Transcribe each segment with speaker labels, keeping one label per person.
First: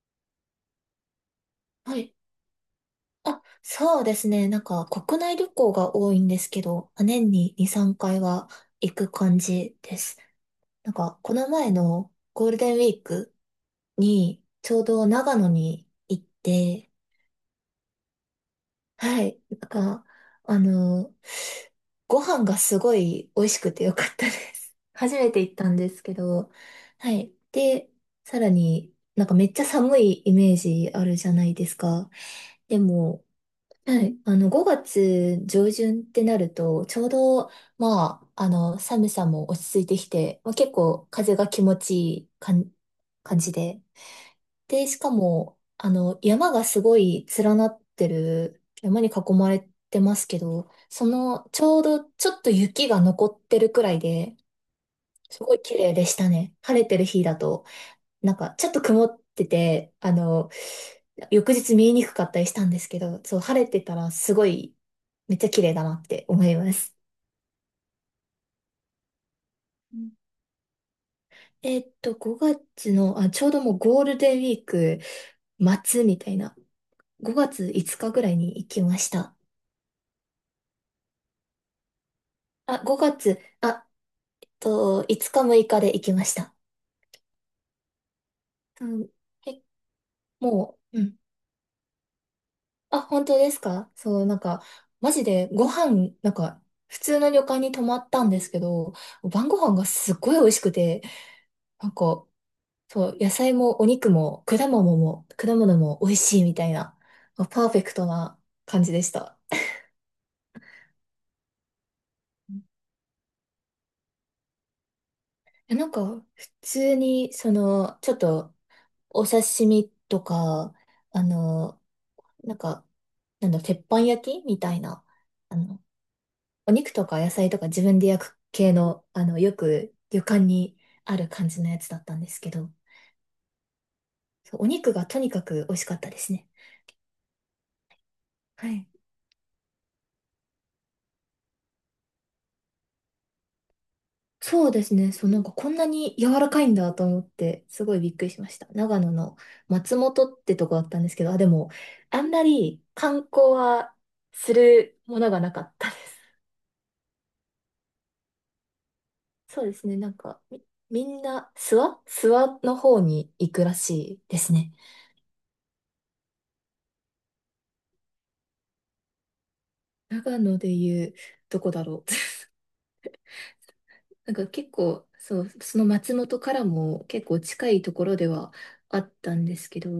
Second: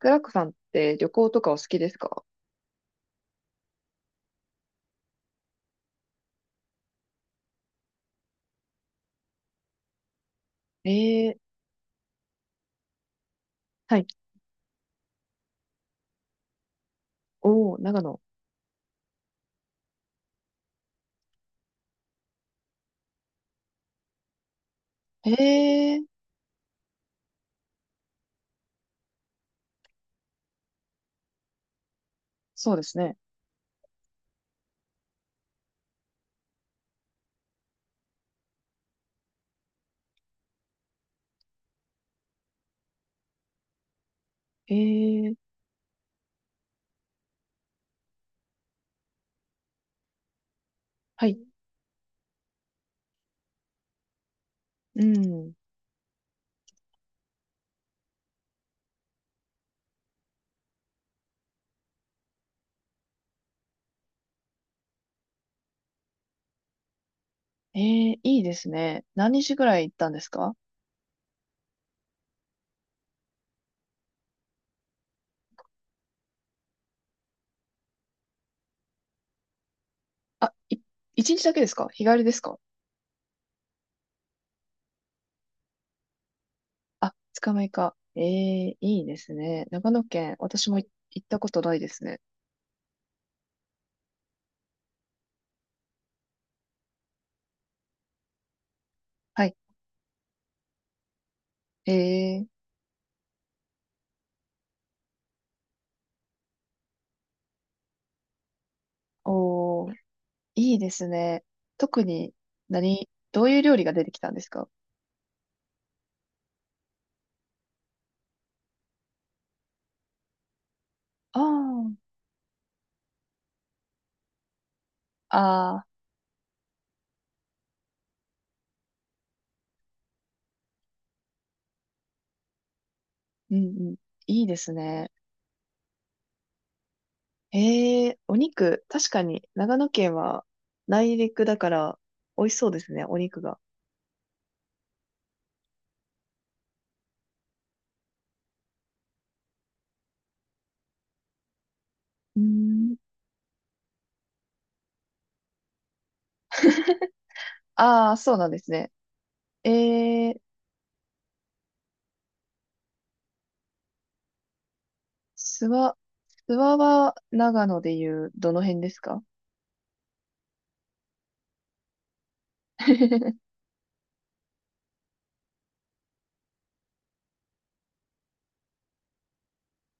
Speaker 1: クラックさんって旅行とかお好きで
Speaker 2: は
Speaker 1: す
Speaker 2: い。
Speaker 1: か？
Speaker 2: そうですね。なんか国内旅行が多いんですけど、年に2、3回は行く感じです。なんかこ
Speaker 1: ええ、
Speaker 2: の前のゴールデンウィーク
Speaker 1: はい。
Speaker 2: にちょうど長野に行って、
Speaker 1: おー、長野。
Speaker 2: はい。あの、ご飯がすごい美味しくてよかったです。初めて行ったんです
Speaker 1: ええ、
Speaker 2: けど、はい。で、さらになんかめっちゃ寒いイメージあるじゃないですか。
Speaker 1: そう
Speaker 2: で
Speaker 1: ですね。
Speaker 2: も、はい。5月上旬ってなると、ちょうど、寒さも落ち着いてきて、結構風が気持ちいい感じで。で、しか
Speaker 1: ええ、
Speaker 2: も、山がすごい連なってる、山に囲まれてますけど、
Speaker 1: はい。
Speaker 2: ちょうどちょっと雪が残ってるくらいで、
Speaker 1: う
Speaker 2: す
Speaker 1: ん。
Speaker 2: ごい綺麗でしたね。晴れてる日だと、ちょっと曇ってて、翌日見えにくかったりしたんですけど、そう、晴れてたらすごい、めっちゃ綺麗だなって思います。
Speaker 1: ええ、いいですね。何日ぐらい行っ
Speaker 2: う
Speaker 1: たん
Speaker 2: ん。
Speaker 1: ですか？
Speaker 2: 5月の、あ、ちょうどもうゴールデンウィーク末みたいな、5月5日ぐらいに行きました。
Speaker 1: あ、い、一日だけですか？日帰りですか？
Speaker 2: あ、5月、5日6日で行きました。
Speaker 1: あ、二日目か。ええ、
Speaker 2: う
Speaker 1: いい
Speaker 2: ん、
Speaker 1: です
Speaker 2: え、
Speaker 1: ね。長野県、私も
Speaker 2: も
Speaker 1: い
Speaker 2: う、うん。
Speaker 1: 行ったことないですね。
Speaker 2: あ、本当ですか。そう、マジでご飯、普通の旅館に泊まったんですけど、
Speaker 1: は
Speaker 2: 晩
Speaker 1: い。
Speaker 2: ご飯がすっごい美味しくて、な
Speaker 1: え
Speaker 2: んか、
Speaker 1: え、
Speaker 2: そう、野菜もお肉も果物も、果物も美味しいみたいな、パーフェクトな感じでした。
Speaker 1: おー、いいですね。特に、何、どういう料理が出てきたんですか？
Speaker 2: え、普通に、その、ちょっと、お刺身とか、あ
Speaker 1: ああ
Speaker 2: の、
Speaker 1: ー、
Speaker 2: なんか、なんだ、鉄板焼きみたいな、あ
Speaker 1: あ
Speaker 2: の、
Speaker 1: あ、
Speaker 2: お肉とか野菜とか自分で焼く系の、よく旅館にある感じのやつだったんですけど、
Speaker 1: うんうん。いいで
Speaker 2: そうお
Speaker 1: す
Speaker 2: 肉が
Speaker 1: ね。
Speaker 2: とにかく美味しかったですね。
Speaker 1: ええ、お
Speaker 2: は
Speaker 1: 肉、
Speaker 2: い。
Speaker 1: 確かに長野県は内陸だから美味しそうですね、お肉が。
Speaker 2: そうですね。そう、なんかこんなに柔らかいんだと思って、すごいびっくりしました。長野の松本ってとこだったんですけど、あ、でも、あん
Speaker 1: うー
Speaker 2: まり
Speaker 1: ん。
Speaker 2: 観光はするものがなかったです。
Speaker 1: ああ、そうなんですね。
Speaker 2: そうですね。
Speaker 1: ええ、
Speaker 2: みんな、諏訪の方に行くらしいですね。
Speaker 1: 諏訪、諏訪は長野でいうどの辺ですか？
Speaker 2: 長野でいう、どこだろう。なんか結構、そう、その松本からも結構近いところではあったんですけど、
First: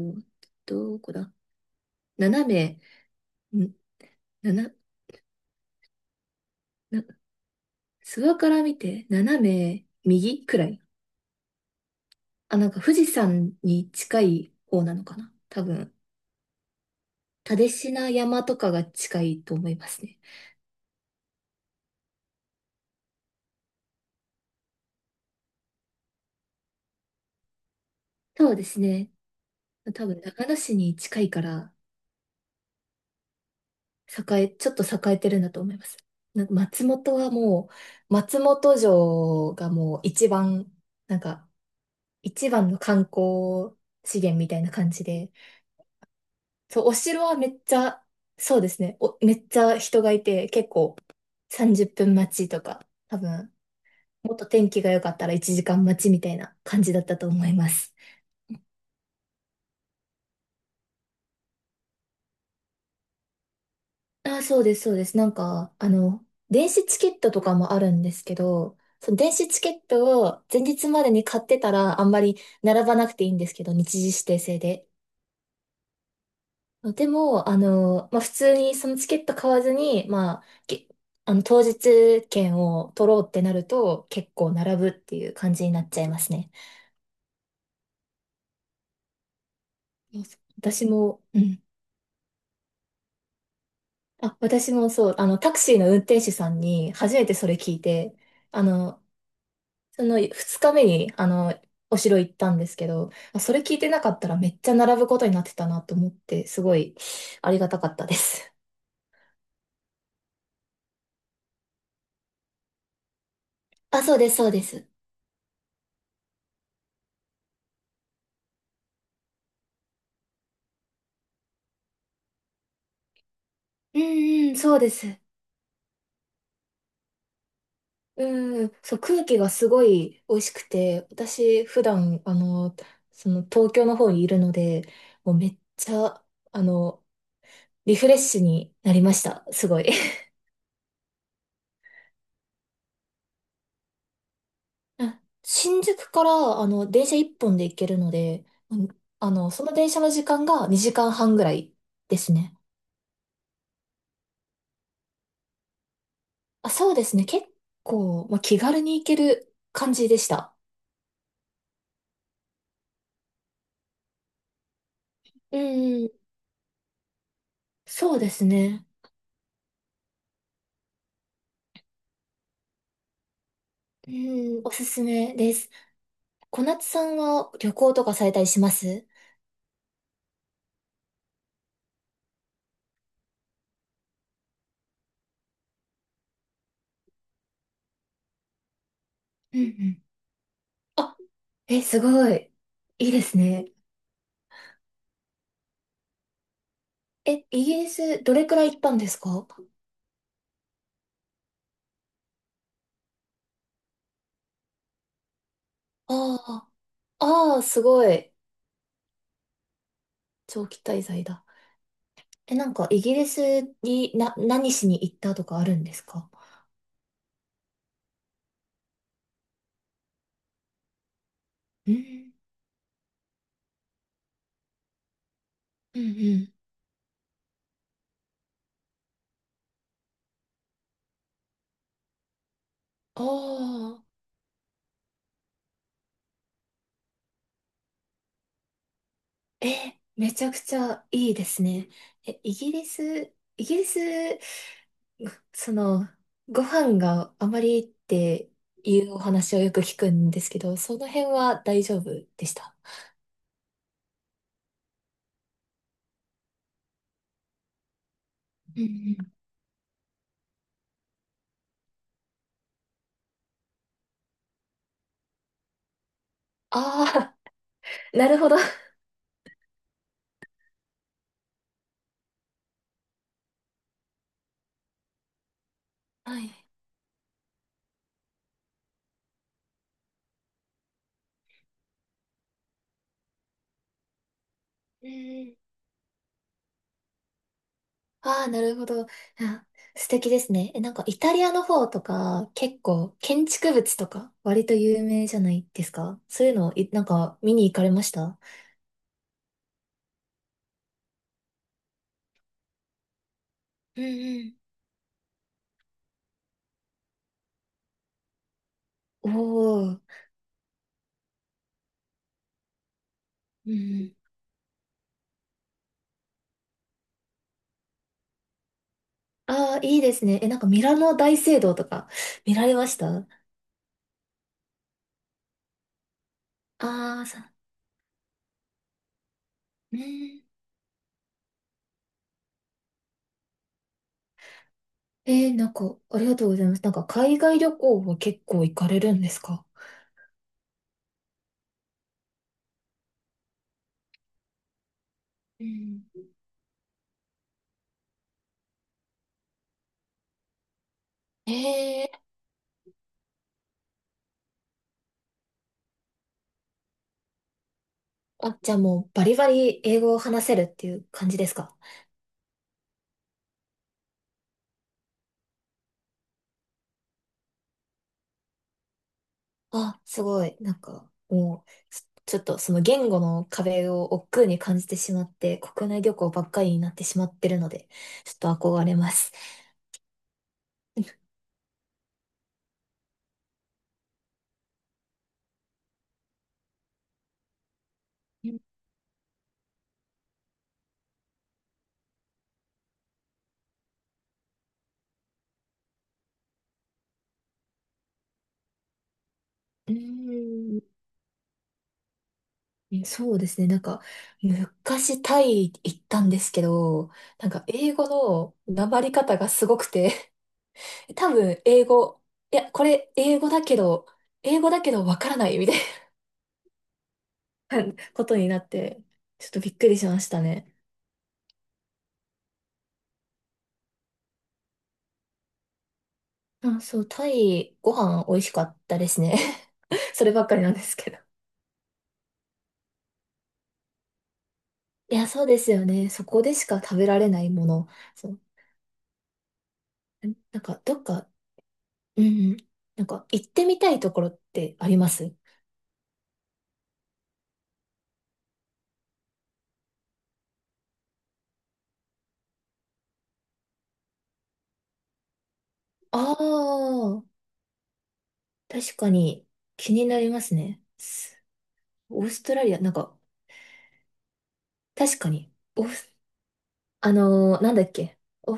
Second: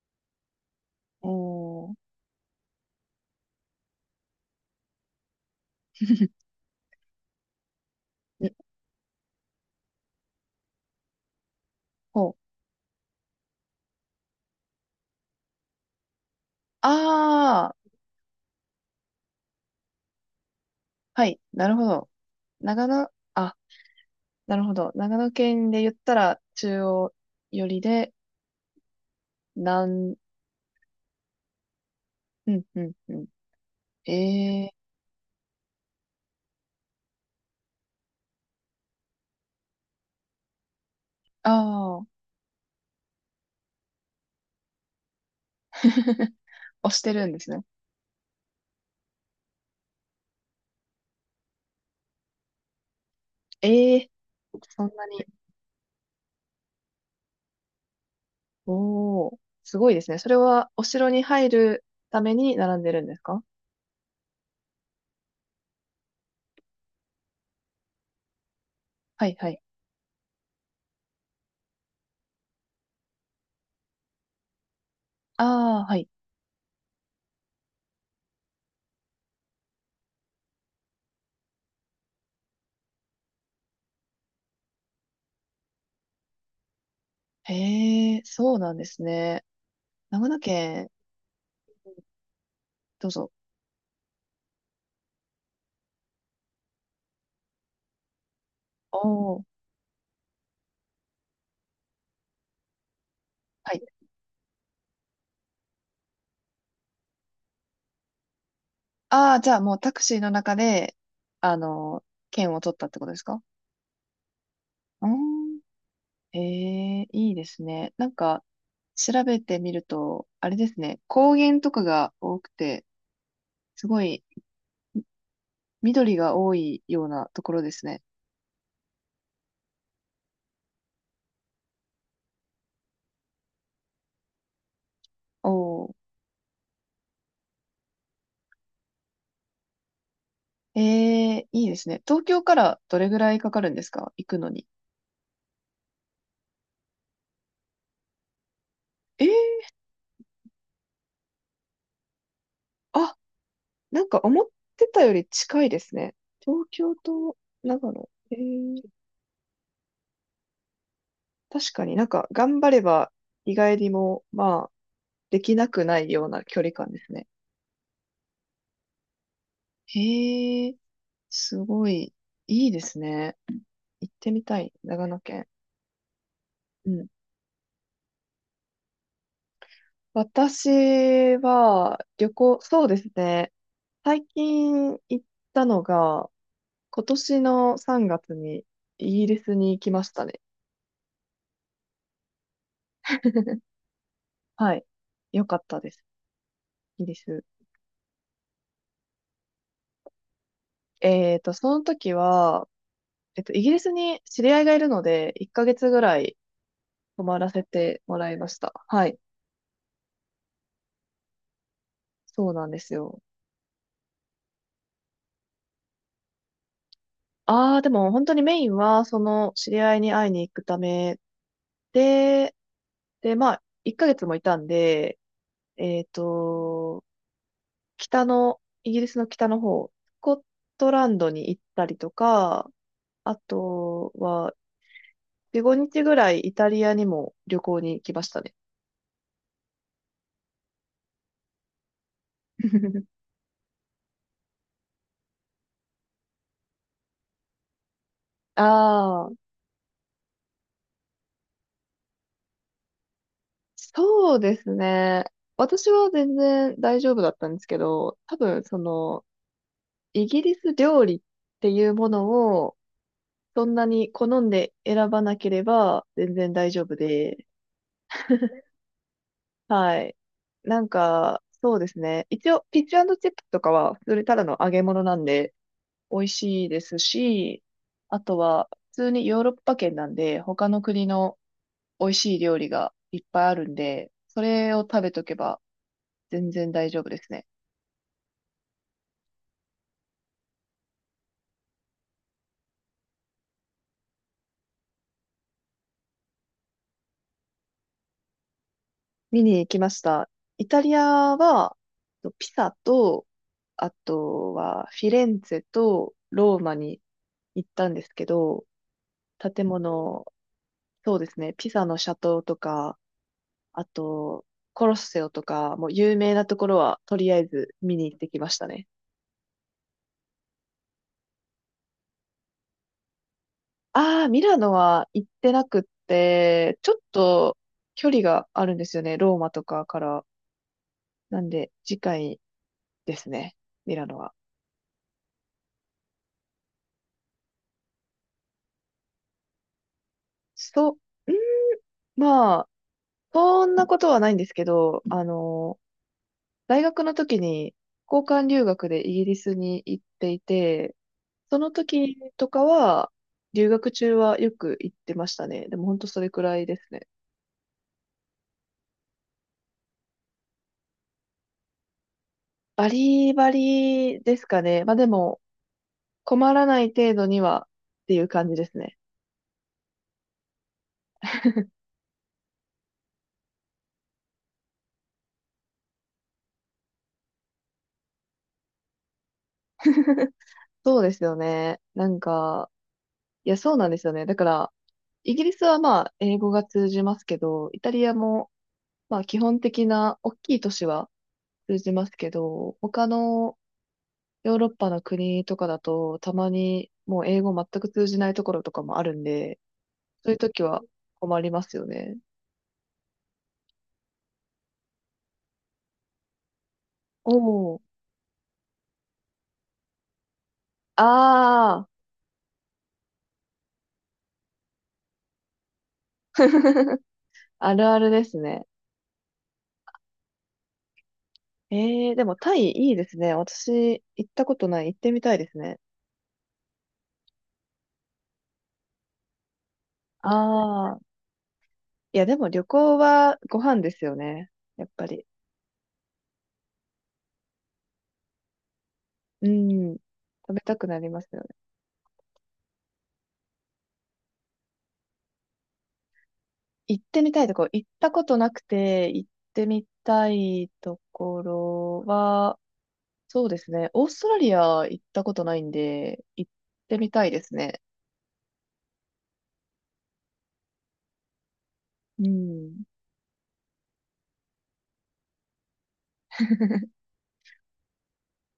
Speaker 2: どこだ。
Speaker 1: おー、ん、
Speaker 2: 斜め、ん、なな、な、諏訪から見て斜め右くらい。
Speaker 1: ほう。
Speaker 2: あ、なんか富士山に近い方なのかな多分、蓼
Speaker 1: ああ、
Speaker 2: 科山とかが近いと思いますね。
Speaker 1: はい、なるほど。長野、あ、なるほど。長野県で言ったら中央寄りで、
Speaker 2: そうですね。多
Speaker 1: 南、
Speaker 2: 分、長野市に近いから、
Speaker 1: うん、うん、うん。
Speaker 2: 栄え、
Speaker 1: え
Speaker 2: ちょ
Speaker 1: え、
Speaker 2: っと栄えてるんだと思います。なんか松本城がもう一番、なんか、
Speaker 1: ああ、
Speaker 2: 一番の観光資源みたいな感じで、そう、お
Speaker 1: 押して
Speaker 2: 城
Speaker 1: るん
Speaker 2: は
Speaker 1: で
Speaker 2: め
Speaker 1: すね。
Speaker 2: っちゃ、そうですね、めっちゃ人がいて、結構30分待ちとか、多分、
Speaker 1: ええ、
Speaker 2: もっと天気
Speaker 1: そ
Speaker 2: が
Speaker 1: ん
Speaker 2: 良
Speaker 1: な
Speaker 2: かっ
Speaker 1: に。
Speaker 2: たら1時間待ちみたいな感じだったと思います。
Speaker 1: おー、すごいですね。それは、お城に入るために並んでるんですか？
Speaker 2: あ、そうです、そうです。電子チケットとかもあるんですけど、その
Speaker 1: は
Speaker 2: 電
Speaker 1: いは
Speaker 2: 子
Speaker 1: い。
Speaker 2: チケットを前日までに買ってたらあんまり並ばなくていいんですけど、日時指定制で。
Speaker 1: ああ、はい。
Speaker 2: でも、普通にそのチケット買わずに、当日券を取ろうってなると結構並ぶっていう感じになっちゃいますね。
Speaker 1: へえ、そうなんですね。
Speaker 2: そう
Speaker 1: 長
Speaker 2: そ
Speaker 1: 野
Speaker 2: う私
Speaker 1: 県、
Speaker 2: も、うん。
Speaker 1: どうぞ。
Speaker 2: あ、私もそう、タクシーの運転手さんに初めてそれ聞いて、あ
Speaker 1: お
Speaker 2: の、
Speaker 1: ー、
Speaker 2: その2日目に、お城行ったんですけど、あそれ
Speaker 1: は
Speaker 2: 聞い
Speaker 1: い。
Speaker 2: てなかったらめっちゃ並ぶことになってたなと思って、すごいありがたかったです。
Speaker 1: ああ、じゃあもうタクシーの中で、あの、券を取ったってことですか？
Speaker 2: あ、そうです、そうです。
Speaker 1: うーん。ええ、いいですね。なんか、調べてみると、あれですね。高原とかが多くて、す
Speaker 2: う
Speaker 1: ごい
Speaker 2: んうん、そうです。
Speaker 1: 緑が多いようなところですね。
Speaker 2: うん、そう、空気がすごい美味しくて、私、普段、その東京の方にいるので、もうめっ
Speaker 1: おー。
Speaker 2: ちゃ、あの、リフレッシュになりました。すごい。
Speaker 1: ええ、いいですね。東京からどれぐらいかかるんですか、行くのに。
Speaker 2: あ、新宿から、電車一本で行けるので、うん、
Speaker 1: え
Speaker 2: そ
Speaker 1: え、
Speaker 2: の電車の時間が2時間半ぐらいですね。
Speaker 1: あ、なんか思ってたより近いですね。東
Speaker 2: あ、そ
Speaker 1: 京
Speaker 2: うですね。
Speaker 1: と
Speaker 2: 結
Speaker 1: 長野。
Speaker 2: 構、
Speaker 1: ええ、
Speaker 2: 気軽に行ける感じでした。
Speaker 1: 確かになんか頑張れば意外にも、まあ、でき
Speaker 2: う
Speaker 1: なくな
Speaker 2: ん、
Speaker 1: いような距離感ですね。
Speaker 2: そうですね。
Speaker 1: へえ、すごい、いいですね。行ってみた
Speaker 2: うん、お
Speaker 1: い、
Speaker 2: すす
Speaker 1: 長野
Speaker 2: め
Speaker 1: 県。
Speaker 2: です。小夏
Speaker 1: う
Speaker 2: さ
Speaker 1: ん。
Speaker 2: んは旅行とかされたりします？
Speaker 1: 私は旅行、そうですね。最近行ったのが、今年の3月にイギリス
Speaker 2: うんう
Speaker 1: に行き
Speaker 2: ん。
Speaker 1: ましたね。
Speaker 2: あ、え、すごい。いいです ね。
Speaker 1: はい。よかったです。イギリス。
Speaker 2: え、イギリスどれくらい行ったんですか？
Speaker 1: その時は、イギリスに知り合いがいるので、1ヶ月ぐらい
Speaker 2: ああ、
Speaker 1: 泊まら
Speaker 2: あーあー、
Speaker 1: せ
Speaker 2: す
Speaker 1: て
Speaker 2: ご
Speaker 1: もら
Speaker 2: い。
Speaker 1: いました。はい。
Speaker 2: 長期滞在だ。
Speaker 1: そう
Speaker 2: え、
Speaker 1: な
Speaker 2: な
Speaker 1: ん
Speaker 2: ん
Speaker 1: で
Speaker 2: か、
Speaker 1: す
Speaker 2: イギ
Speaker 1: よ。
Speaker 2: リスにな、何しに行ったとかあるんですか？
Speaker 1: ああ、でも本当にメインは、その知り合いに会いに行くため
Speaker 2: うん、
Speaker 1: で、で、まあ、1ヶ月もいたんで、
Speaker 2: う
Speaker 1: え
Speaker 2: ん、
Speaker 1: っ
Speaker 2: うん。
Speaker 1: と、北の、イギリスの北の方、スコットランドに行ったりとか、
Speaker 2: あ
Speaker 1: あ
Speaker 2: あ、
Speaker 1: とは、4、5日ぐらいイタリアにも旅行に行きましたね。
Speaker 2: え、めちゃくちゃいいですね。え、イギリ ス、イギリス、その、ご飯があまりっていうお
Speaker 1: ああ、
Speaker 2: 話をよく聞くんですけど、その辺は大丈夫でした？
Speaker 1: そうですね。私は全然大丈夫だったんですけど、多分そ
Speaker 2: うんう
Speaker 1: の、
Speaker 2: ん。
Speaker 1: イギリス料理っていうものを、そんなに好んで選ばなければ全然大丈夫
Speaker 2: ああ、
Speaker 1: で、
Speaker 2: なるほど。
Speaker 1: はい。なんか、そうですね。一応、ピッチチップとかは、それただの揚げ物なんで、美味
Speaker 2: はい。
Speaker 1: しいですし、あとは普通にヨーロッパ圏なんで、他の国の美味しい料理がいっぱいあるんで、それを食
Speaker 2: う
Speaker 1: べとけ
Speaker 2: ん。
Speaker 1: ば全然大丈夫ですね。
Speaker 2: ああ、なるほど。あ、素敵ですね。え、なんかイタリアの方とか結構建築物とか割と有名じゃないですか。そういうのを、なんか見に行かれました？
Speaker 1: 見に行きました。イタリアは、ピサと、あ
Speaker 2: う
Speaker 1: と
Speaker 2: ん
Speaker 1: はフィレンツェとローマに行ったんですけど、
Speaker 2: うん。
Speaker 1: 建
Speaker 2: おー。
Speaker 1: 物、そうですね、ピサの斜塔とか、
Speaker 2: うんう
Speaker 1: あ
Speaker 2: ん。
Speaker 1: と、コロッセオとか、もう有名なところはとりあえず見に行ってきましたね。
Speaker 2: ああ、いいですね。え、なんかミラノ大聖堂とか見られました？
Speaker 1: ああ、ミラノは行ってなくって、ちょっ
Speaker 2: あー、さ、
Speaker 1: と距離があるんですよね。ローマとか
Speaker 2: う
Speaker 1: から。
Speaker 2: ん。
Speaker 1: なんで、次回ですね。ミラノは。
Speaker 2: えーなんかありがとうございます。なんか海外旅行は結構行かれるんですか？
Speaker 1: そう、ん、まあ、そんなことはないんですけど、
Speaker 2: うん。
Speaker 1: 大学の時に交換留学でイギリスに行っていて、その
Speaker 2: え
Speaker 1: 時
Speaker 2: え。
Speaker 1: とかは、留学中はよく行ってましたね。でも本当それくらいですね。
Speaker 2: あ、じゃあもうバリバリ英語を話せるっていう感じですか？
Speaker 1: バリバリですかね。まあでも、困らない程度にはっていう感じですね。
Speaker 2: あ、すごい。なんか、もう、ょっとその言語の壁を億劫に感じてしまって、国内旅行ばっかりになってしまってるので、ちょっと憧れます。
Speaker 1: そうですよね。なんか、いや、そうなんですよね。だから、イギリスはまあ、英語が通じますけど、イタリア
Speaker 2: う
Speaker 1: も
Speaker 2: ん
Speaker 1: まあ、基本的な大きい都市は通じますけど、他のヨーロッパの国とかだと、たまにもう英語全く通じないところとかもあるんで、
Speaker 2: う
Speaker 1: そういう時は
Speaker 2: ー
Speaker 1: 困りますよね。
Speaker 2: んそうですね。なんか、昔タイ行ったんですけど、
Speaker 1: お
Speaker 2: なんか
Speaker 1: ー。
Speaker 2: 英語のなまり方がすごくて、多分英
Speaker 1: ああ、
Speaker 2: 語、いや、これ英語だけど、英語だけどわからないみたいな
Speaker 1: あるある で
Speaker 2: こ
Speaker 1: す
Speaker 2: とにな
Speaker 1: ね。
Speaker 2: って、ちょっとびっくりしましたね。
Speaker 1: ええ、でもタイいいですね。私、行ったことない。行ってみたいですね。
Speaker 2: あ、そう、タイご飯美味しかったですね。そればっかりなんです
Speaker 1: ああ、
Speaker 2: けど。
Speaker 1: いや、でも旅行はご飯ですよね。やっぱ
Speaker 2: い
Speaker 1: り。
Speaker 2: や、そうですよね。そこでしか食べられないもの。そう。
Speaker 1: うん。食べ
Speaker 2: なん
Speaker 1: た
Speaker 2: か、
Speaker 1: くな
Speaker 2: どっ
Speaker 1: りま
Speaker 2: か、
Speaker 1: すよね。
Speaker 2: うんうん。なんか、行ってみたいところってあります？
Speaker 1: 行ってみたいとこ、行ったことなくて、行ってみたいところは、そうですね。オーストラリア行ったことないん
Speaker 2: あ
Speaker 1: で、
Speaker 2: あ
Speaker 1: 行ってみた
Speaker 2: ー、
Speaker 1: いですね。
Speaker 2: 確かに気になりますね。す、オ
Speaker 1: う
Speaker 2: ーストラリア、
Speaker 1: ん。
Speaker 2: なんか、確かに、オース、あのーなんだっけ、お、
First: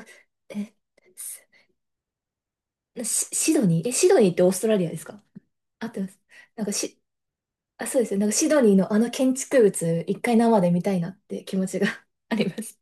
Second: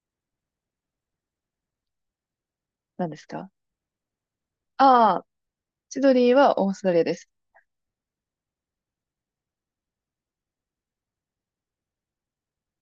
Speaker 2: え、す
Speaker 1: 何ですか？
Speaker 2: シドニー、え、シドニーってオーストラリアです
Speaker 1: ああ
Speaker 2: か？
Speaker 1: ー、
Speaker 2: 合っ
Speaker 1: シ
Speaker 2: てま
Speaker 1: ド
Speaker 2: す？
Speaker 1: ニーは
Speaker 2: なん
Speaker 1: オ
Speaker 2: か
Speaker 1: ーストラリ
Speaker 2: し、
Speaker 1: アです。
Speaker 2: あ、そうですよ。なんかシドニーのあの建築物、一回生で見たいなって気持ちが あります。